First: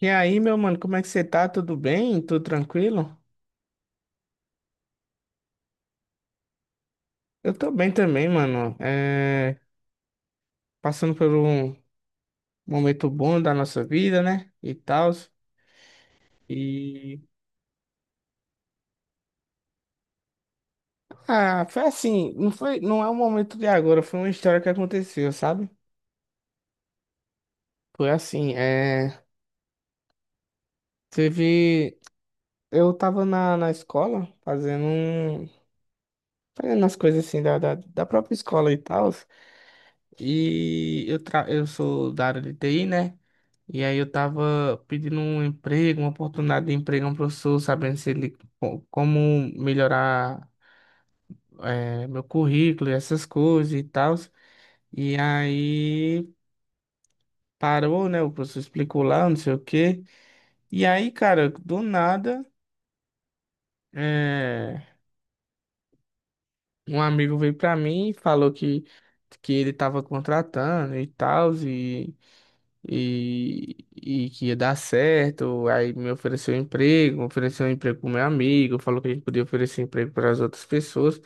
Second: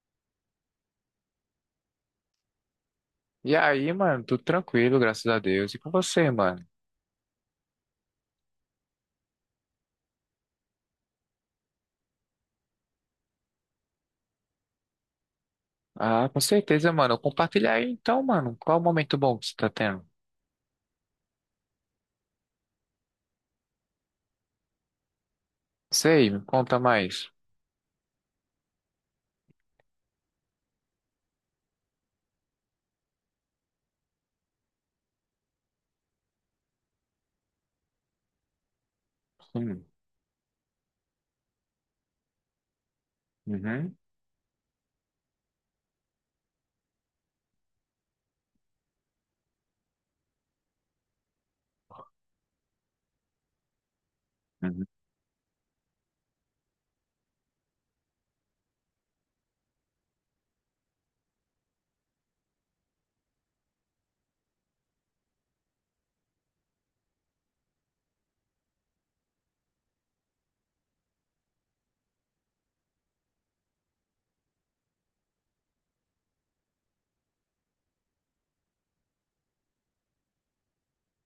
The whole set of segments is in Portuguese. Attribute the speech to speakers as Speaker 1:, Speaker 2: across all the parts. Speaker 1: E aí, meu mano, como é que você tá? Tudo bem? Tudo tranquilo?
Speaker 2: E aí, mano, tudo tranquilo, graças a Deus. E com você, mano?
Speaker 1: Eu tô bem também, mano. Passando por um momento bom da nossa vida, né? E tal.
Speaker 2: Ah, com certeza, mano.
Speaker 1: E.
Speaker 2: Compartilha aí então, mano. Qual o momento bom que você tá tendo?
Speaker 1: Ah, foi assim. Não foi... não é um momento de agora, foi uma história que aconteceu, sabe?
Speaker 2: Sei, me conta mais.
Speaker 1: Foi assim. Teve. Eu tava na escola fazendo um. Fazendo as coisas assim da própria escola e tal.
Speaker 2: Hum,
Speaker 1: E eu, tra... eu sou da área de TI, né? E
Speaker 2: uhum,
Speaker 1: aí eu tava pedindo um emprego, uma oportunidade de emprego a um professor, sabendo se ele co- como melhorar meu currículo e essas coisas e tal.
Speaker 2: uhum.
Speaker 1: E aí parou, né? O professor explicou lá, não sei o quê. E aí, cara, do nada, eh, um amigo veio pra mim e falou que ele tava contratando e tal. E que ia dar certo. Aí me ofereceu um emprego pro meu amigo, falou que a gente podia oferecer emprego para as outras pessoas.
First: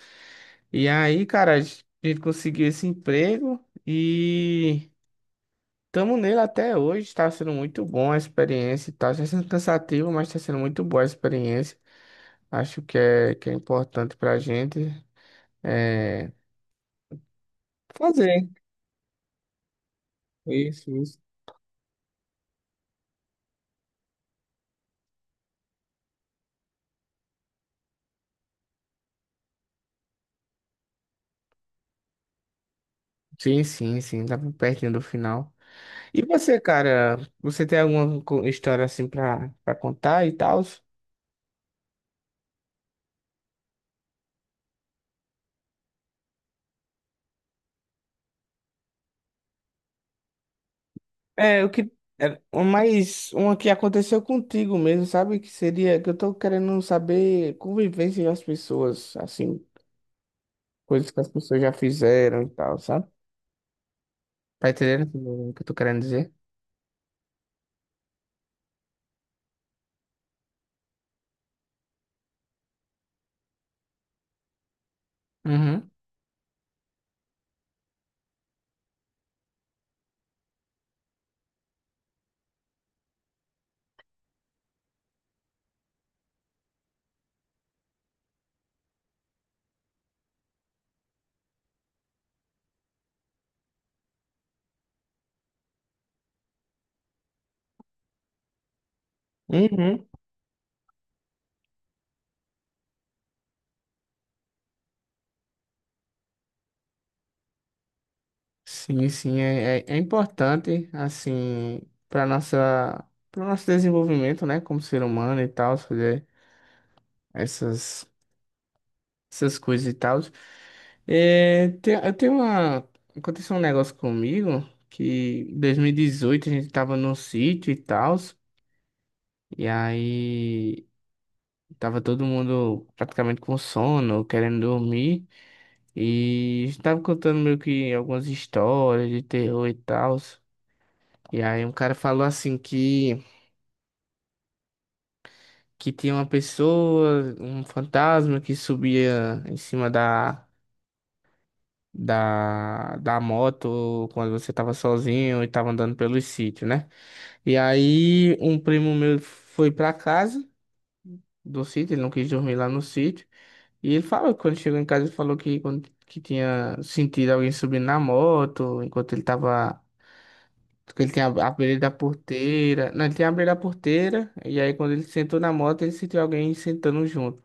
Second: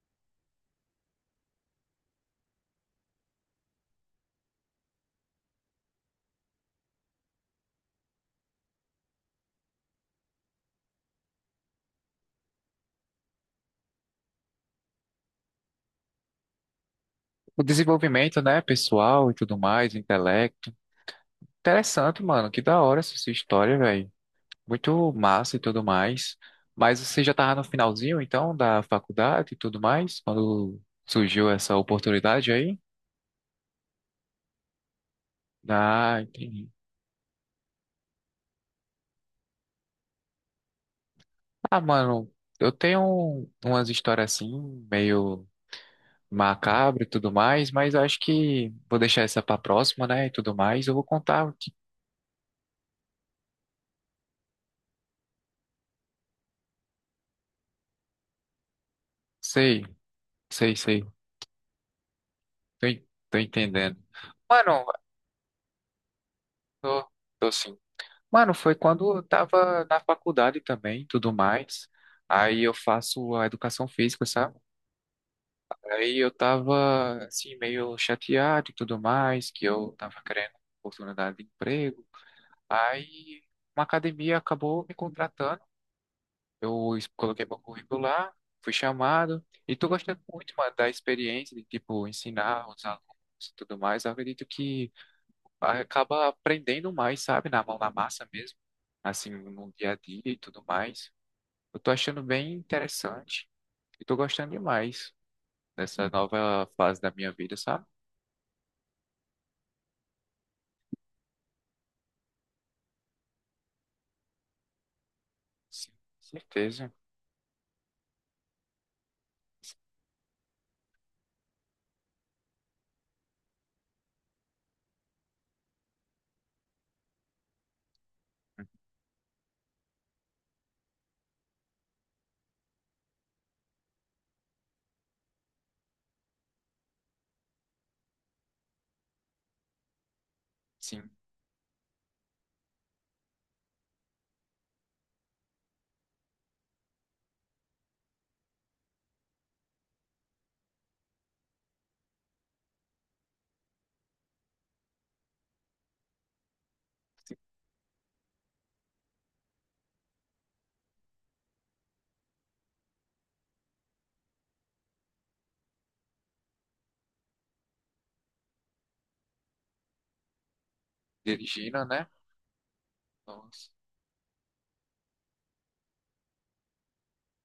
Speaker 1: E aí, cara, a gente conseguiu esse emprego e estamos nele até hoje. Está sendo muito bom a experiência e tal. Está sendo cansativo, mas está sendo muito boa a experiência. Acho que que é importante para a gente é,
Speaker 2: O desenvolvimento,
Speaker 1: fazer
Speaker 2: né, pessoal e tudo mais, intelecto.
Speaker 1: isso.
Speaker 2: Interessante, mano. Que da hora essa sua história, velho. Muito massa e tudo mais. Mas você já tava no finalzinho, então, da faculdade e tudo mais, quando surgiu essa oportunidade aí?
Speaker 1: Sim, sim, sim, tá pertinho do final.
Speaker 2: Ah,
Speaker 1: E você,
Speaker 2: entendi.
Speaker 1: cara, você tem alguma co- história assim pra contar e tal?
Speaker 2: Ah, mano, eu tenho umas histórias assim, meio macabra e tudo mais, mas eu acho que vou deixar essa pra próxima, né? E tudo mais. Eu vou contar o
Speaker 1: É, o
Speaker 2: que.
Speaker 1: que. É, mas uma que aconteceu contigo mesmo, sabe? Que seria que eu tô querendo saber convivência das pessoas, assim,
Speaker 2: Sei, sei, sei.
Speaker 1: coisas que as pessoas já fizeram e tal, sabe?
Speaker 2: Tô entendendo.
Speaker 1: Tá
Speaker 2: Mano,
Speaker 1: entendendo o que eu tô querendo dizer?
Speaker 2: tô, tô sim. Mano, foi quando eu tava na faculdade também, tudo mais. Aí eu faço a educação física, sabe?
Speaker 1: Uhum.
Speaker 2: Aí eu tava assim, meio chateado e tudo mais, que eu tava querendo oportunidade de emprego. Aí uma academia acabou me contratando. Coloquei meu currículo lá, fui chamado e tô gostando muito, mano, da experiência de tipo ensinar os alunos e tudo mais. Eu acredito que acaba aprendendo mais, sabe, na mão na massa mesmo, assim, no dia a
Speaker 1: Uhum.
Speaker 2: dia e tudo mais. Eu tô achando bem interessante e tô gostando demais dessa nova fase da minha vida, sabe?
Speaker 1: Sim, sim, é, é, é importante, assim, para nossa, para nosso desenvolvimento, né, como ser humano e tal,
Speaker 2: Sim,
Speaker 1: fazer
Speaker 2: certeza.
Speaker 1: essas. Essas coisas e tal. É, tem, eu tenho uma. Aconteceu um negócio comigo que em 2018 a gente tava num sítio e tal. E aí tava todo mundo praticamente com sono, querendo dormir. E estava contando meio que algumas histórias de terror e tal.
Speaker 2: Sim,
Speaker 1: E aí um cara falou assim que tinha uma pessoa, um fantasma que subia em cima da moto quando você tava sozinho e tava andando pelos sítios, né? E aí um primo meu foi pra casa do sítio, ele não quis dormir lá no sítio. E ele falou que quando chegou em casa, ele falou que tinha sentido alguém subindo na moto, enquanto ele tava. Porque Ele tinha abrido
Speaker 2: dirigindo,
Speaker 1: da
Speaker 2: né?
Speaker 1: porteira. Não, ele tinha abrido a
Speaker 2: Nossa.
Speaker 1: porteira. E aí quando ele sentou na moto, ele sentiu alguém sentando junto.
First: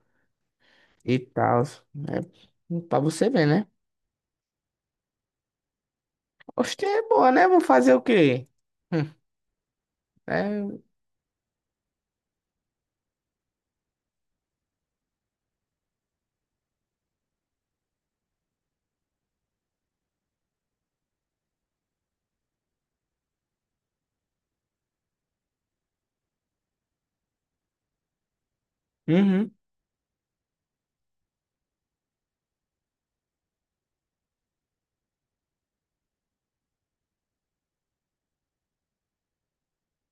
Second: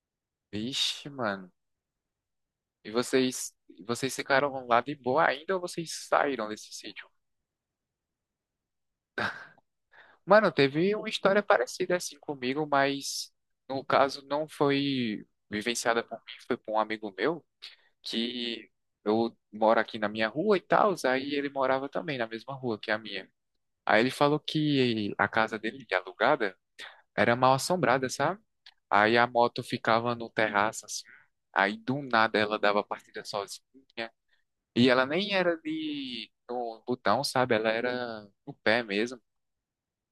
Speaker 2: Vixe,
Speaker 1: E
Speaker 2: mano.
Speaker 1: tal. É,
Speaker 2: E
Speaker 1: pra você ver,
Speaker 2: vocês,
Speaker 1: né?
Speaker 2: vocês ficaram lá de boa ainda ou vocês saíram desse
Speaker 1: Oxe, é
Speaker 2: sítio?
Speaker 1: boa, né? Vou fazer o quê? Hum.
Speaker 2: Mano,
Speaker 1: É
Speaker 2: teve uma história parecida assim comigo, mas no caso não foi vivenciada por mim, foi por um amigo meu que eu moro aqui na minha rua e tal, aí ele morava também na mesma rua que a minha. Aí ele falou que a casa dele, alugada, era mal assombrada, sabe? Aí a
Speaker 1: Uhum.
Speaker 2: moto ficava no terraço assim, aí do nada ela dava partida sozinha. E ela nem era de no botão, sabe? Ela era no pé mesmo.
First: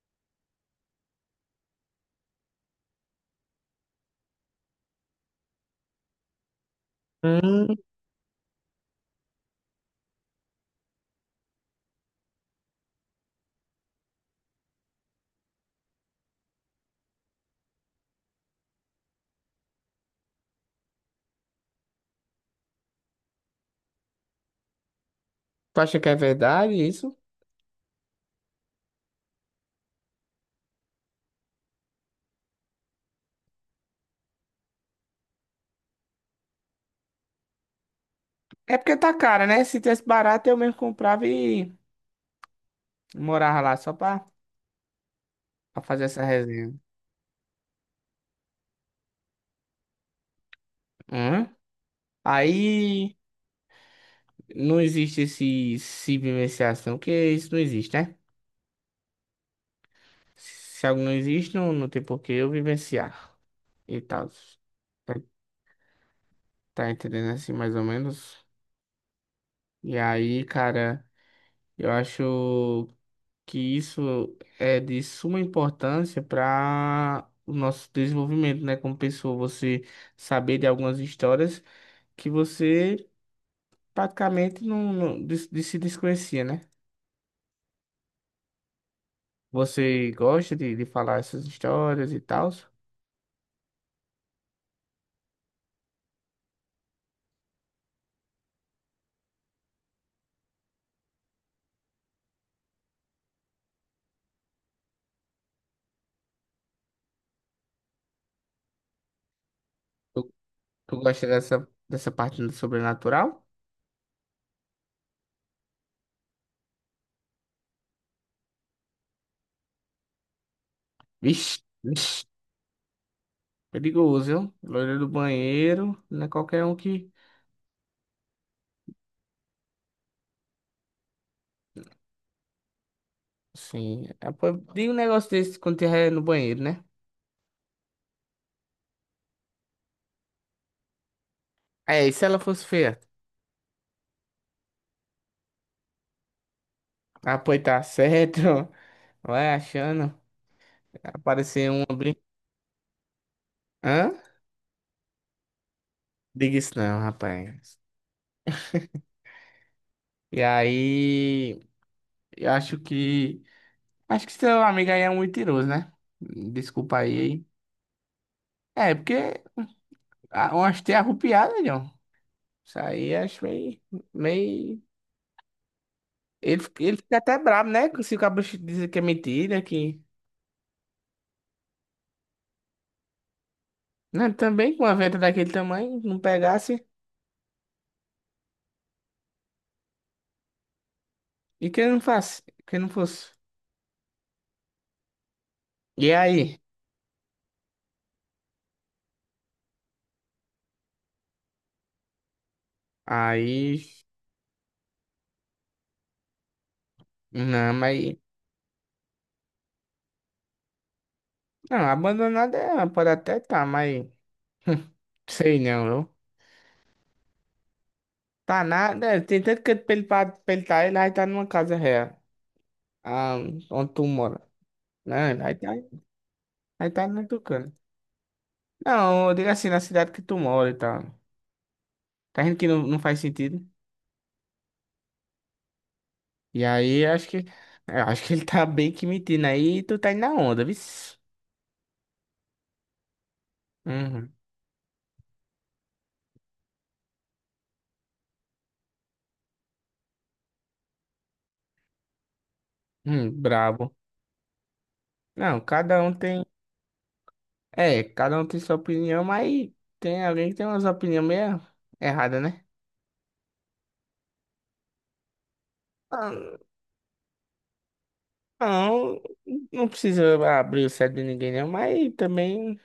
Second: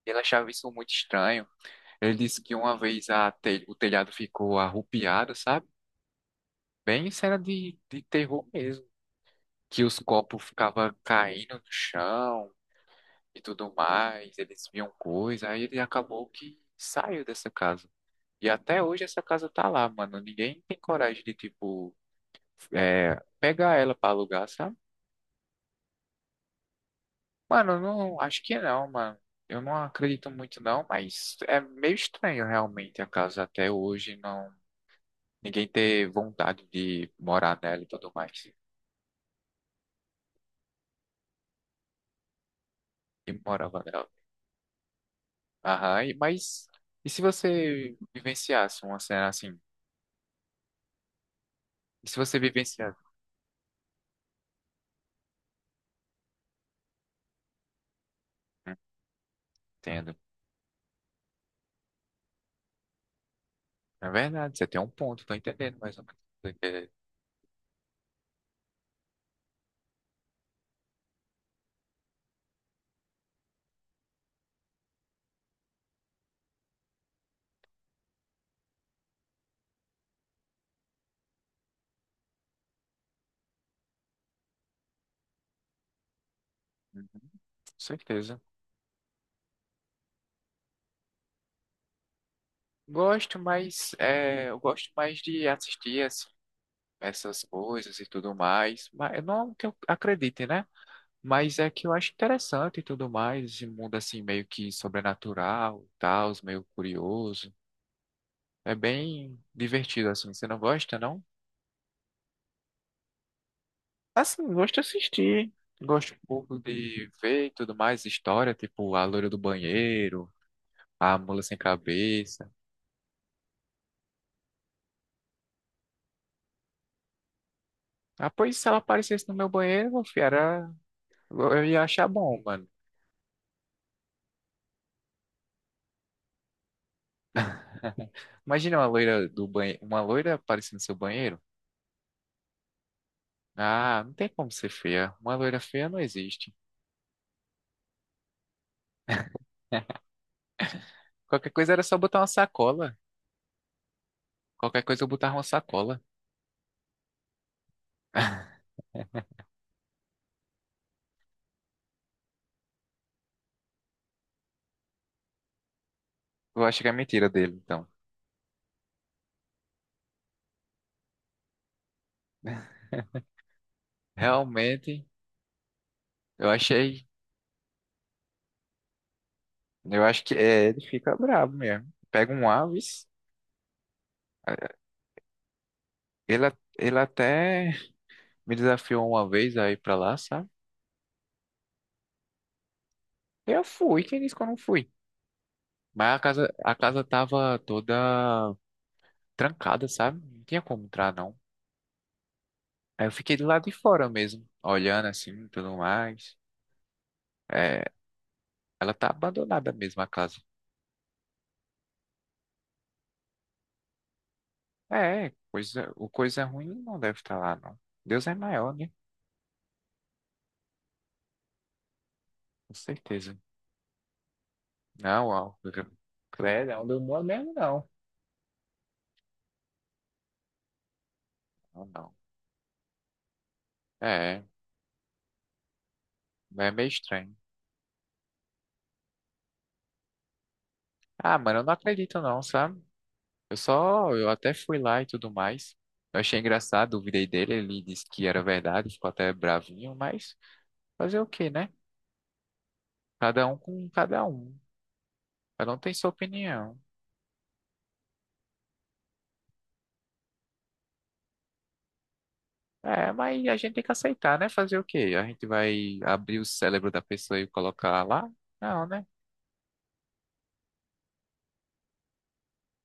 Speaker 2: E ela achava isso muito estranho. Ele disse que uma vez a o telhado ficou arrupiado, sabe? Bem cena
Speaker 1: Hum,
Speaker 2: de terror mesmo. Que os copos ficavam caindo no chão e tudo mais. Eles viam coisa. Aí ele acabou que saiu dessa casa. E até hoje essa casa tá lá, mano. Ninguém tem coragem de, tipo, é, pegar ela pra alugar, sabe?
Speaker 1: tu acha que é verdade isso?
Speaker 2: Mano, eu não, acho que não, mano. Eu não acredito muito não, mas é meio estranho realmente a casa até hoje não ninguém ter vontade de morar nela e tudo mais.
Speaker 1: É porque tá cara, né? Se tivesse barato, eu mesmo comprava e
Speaker 2: E
Speaker 1: morava lá
Speaker 2: morava
Speaker 1: só
Speaker 2: nela.
Speaker 1: pra
Speaker 2: Aham,
Speaker 1: fazer
Speaker 2: e,
Speaker 1: essa
Speaker 2: mas
Speaker 1: resenha.
Speaker 2: e se você vivenciasse uma cena assim?
Speaker 1: Hum?
Speaker 2: E se você vivenciasse?
Speaker 1: Aí não existe esse se vivenciação, porque isso não existe, né?
Speaker 2: Hum. Entendo.
Speaker 1: Se algo não existe, não tem por que eu vivenciar e
Speaker 2: É
Speaker 1: tal.
Speaker 2: verdade, você tem um
Speaker 1: Tá,
Speaker 2: ponto, tô entendendo mais ou menos. Tô entendendo.
Speaker 1: tá entendendo assim, mais ou menos? E aí, cara, eu acho que isso é de suma importância para o nosso desenvolvimento, né? Como pessoa, você saber de algumas histórias que você praticamente não de se desconhecia, né?
Speaker 2: Uhum, com certeza.
Speaker 1: Você gosta de falar essas histórias e tal?
Speaker 2: Gosto, mas é, eu gosto mais de assistir essas coisas e tudo mais. Mas não que eu acredite, né? Mas é que eu acho interessante e tudo mais, esse mundo assim meio que sobrenatural, e tal, meio curioso. É bem divertido
Speaker 1: Tu,
Speaker 2: assim. Você não
Speaker 1: Tu
Speaker 2: gosta, não?
Speaker 1: gosta dessa parte do sobrenatural?
Speaker 2: Assim, gosto de assistir. Gosto um pouco de ver e tudo mais, história, tipo a loira do banheiro, a mula sem
Speaker 1: Vixe, vixe,
Speaker 2: cabeça.
Speaker 1: perigoso, viu? Loira do banheiro, não é qualquer um que.
Speaker 2: Ah, pois se ela aparecesse no meu banheiro, meu filho, era... eu ia achar bom, mano.
Speaker 1: Sim, é, pô, diga um negócio desse quando tiver no banheiro, né?
Speaker 2: Imagina uma loira do banheiro, uma loira aparecendo no seu banheiro.
Speaker 1: É, e se ela fosse feia?
Speaker 2: Ah, não tem como ser feia. Uma loira feia não existe.
Speaker 1: Ah, pois tá certo. Vai
Speaker 2: É.
Speaker 1: achando.
Speaker 2: Qualquer coisa
Speaker 1: Apareceu
Speaker 2: era
Speaker 1: um
Speaker 2: só
Speaker 1: brin...
Speaker 2: botar uma sacola.
Speaker 1: Hã?
Speaker 2: Qualquer coisa eu botava uma sacola.
Speaker 1: Diga isso não, rapaz. E aí, eu acho que. Acho que seu amigo aí é um mentiroso, né?
Speaker 2: Eu acho que é
Speaker 1: Desculpa aí,
Speaker 2: mentira
Speaker 1: hein?
Speaker 2: dele, então.
Speaker 1: É, porque a- umas teias arrupiadas, John. Isso aí acho meio. Meio...
Speaker 2: Realmente, eu
Speaker 1: Ele
Speaker 2: achei.
Speaker 1: fica até brabo, né? Se o cabo dizer que é mentira, que.
Speaker 2: Eu acho que é, ele fica bravo mesmo. Pega um Aves.
Speaker 1: Não, também com uma venda daquele tamanho, não
Speaker 2: Ele,
Speaker 1: pegasse.
Speaker 2: Ele até me desafiou uma vez a ir pra lá, sabe?
Speaker 1: E que ele não faça, que ele não fosse.
Speaker 2: Eu fui, quem disse que eu não fui?
Speaker 1: E
Speaker 2: Mas
Speaker 1: aí?
Speaker 2: a casa tava toda trancada, sabe? Não tinha como entrar, não. Aí eu fiquei do lado de
Speaker 1: Aí.
Speaker 2: fora mesmo, olhando assim, tudo mais.
Speaker 1: Não,
Speaker 2: É,
Speaker 1: mas.
Speaker 2: ela tá abandonada mesmo, a casa.
Speaker 1: Não, abandonada é, pode até tá, mas
Speaker 2: É,
Speaker 1: sei não,
Speaker 2: coisa, o
Speaker 1: viu?
Speaker 2: coisa ruim não deve estar lá, não. Deus é
Speaker 1: Tá
Speaker 2: maior, né?
Speaker 1: nada, é, tem tanto que pra ele tá, ele aí tá numa casa real,
Speaker 2: Com
Speaker 1: ah,
Speaker 2: certeza.
Speaker 1: onde tu mora,
Speaker 2: Não,
Speaker 1: né?
Speaker 2: ó. Credo,
Speaker 1: Aí
Speaker 2: onde eu
Speaker 1: tá
Speaker 2: moro
Speaker 1: no
Speaker 2: mesmo,
Speaker 1: Tucano.
Speaker 2: não.
Speaker 1: Não, eu digo assim, na cidade que tu mora e tal.
Speaker 2: Não, não.
Speaker 1: Tá vendo que não, não faz sentido?
Speaker 2: É,
Speaker 1: E
Speaker 2: é meio
Speaker 1: aí, acho
Speaker 2: estranho.
Speaker 1: que, eu acho que ele tá bem que mentindo aí, e tu tá indo na onda, viu?
Speaker 2: Ah, mano, eu não acredito não, sabe? Eu só, eu
Speaker 1: Uhum,
Speaker 2: até fui lá e tudo mais. Eu achei engraçado, duvidei dele, ele disse que era verdade, ficou até bravinho, mas fazer o quê, né? Cada um com
Speaker 1: brabo.
Speaker 2: cada um.
Speaker 1: Não,
Speaker 2: Cada um tem
Speaker 1: cada
Speaker 2: sua
Speaker 1: um tem,
Speaker 2: opinião.
Speaker 1: é, cada um tem sua opinião, mas tem alguém que tem umas opiniões meio erradas, né?
Speaker 2: É, mas a gente tem que aceitar, né? Fazer o quê? A gente vai abrir o
Speaker 1: Ah,
Speaker 2: cérebro da pessoa e colocar lá? Não, né?
Speaker 1: não, não precisa abrir o cérebro de ninguém, não, mas também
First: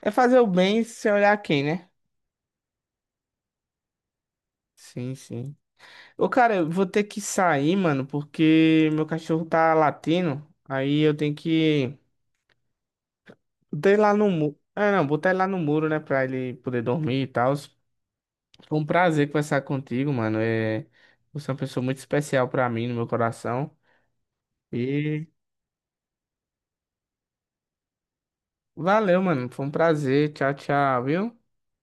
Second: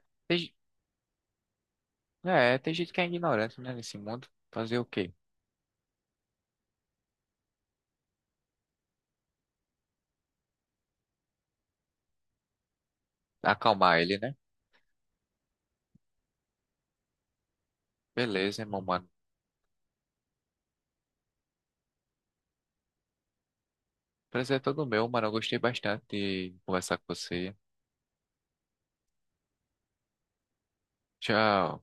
Speaker 1: é
Speaker 2: Tem,
Speaker 1: fazer o
Speaker 2: ge-
Speaker 1: bem sem olhar quem, né?
Speaker 2: É, tem gente que é ignorante, né, nesse mundo. Fazer o quê?
Speaker 1: Sim, sim. Ô, cara, eu vou ter que sair, mano, porque meu cachorro tá latindo. Aí eu tenho que. Botar
Speaker 2: Acalmar
Speaker 1: ele lá
Speaker 2: ele,
Speaker 1: no
Speaker 2: né?
Speaker 1: muro. Ah, não, botar ele lá no muro, né? Pra ele poder dormir e tal.
Speaker 2: Beleza,
Speaker 1: Foi
Speaker 2: irmão,
Speaker 1: um
Speaker 2: mano.
Speaker 1: prazer conversar contigo, mano. É... Você é uma pessoa muito especial pra mim, no meu coração.
Speaker 2: Prazer é todo meu, mano.
Speaker 1: E
Speaker 2: Eu gostei bastante de conversar com você.
Speaker 1: valeu, mano. Foi um prazer. Tchau, tchau, viu?
Speaker 2: Tchau.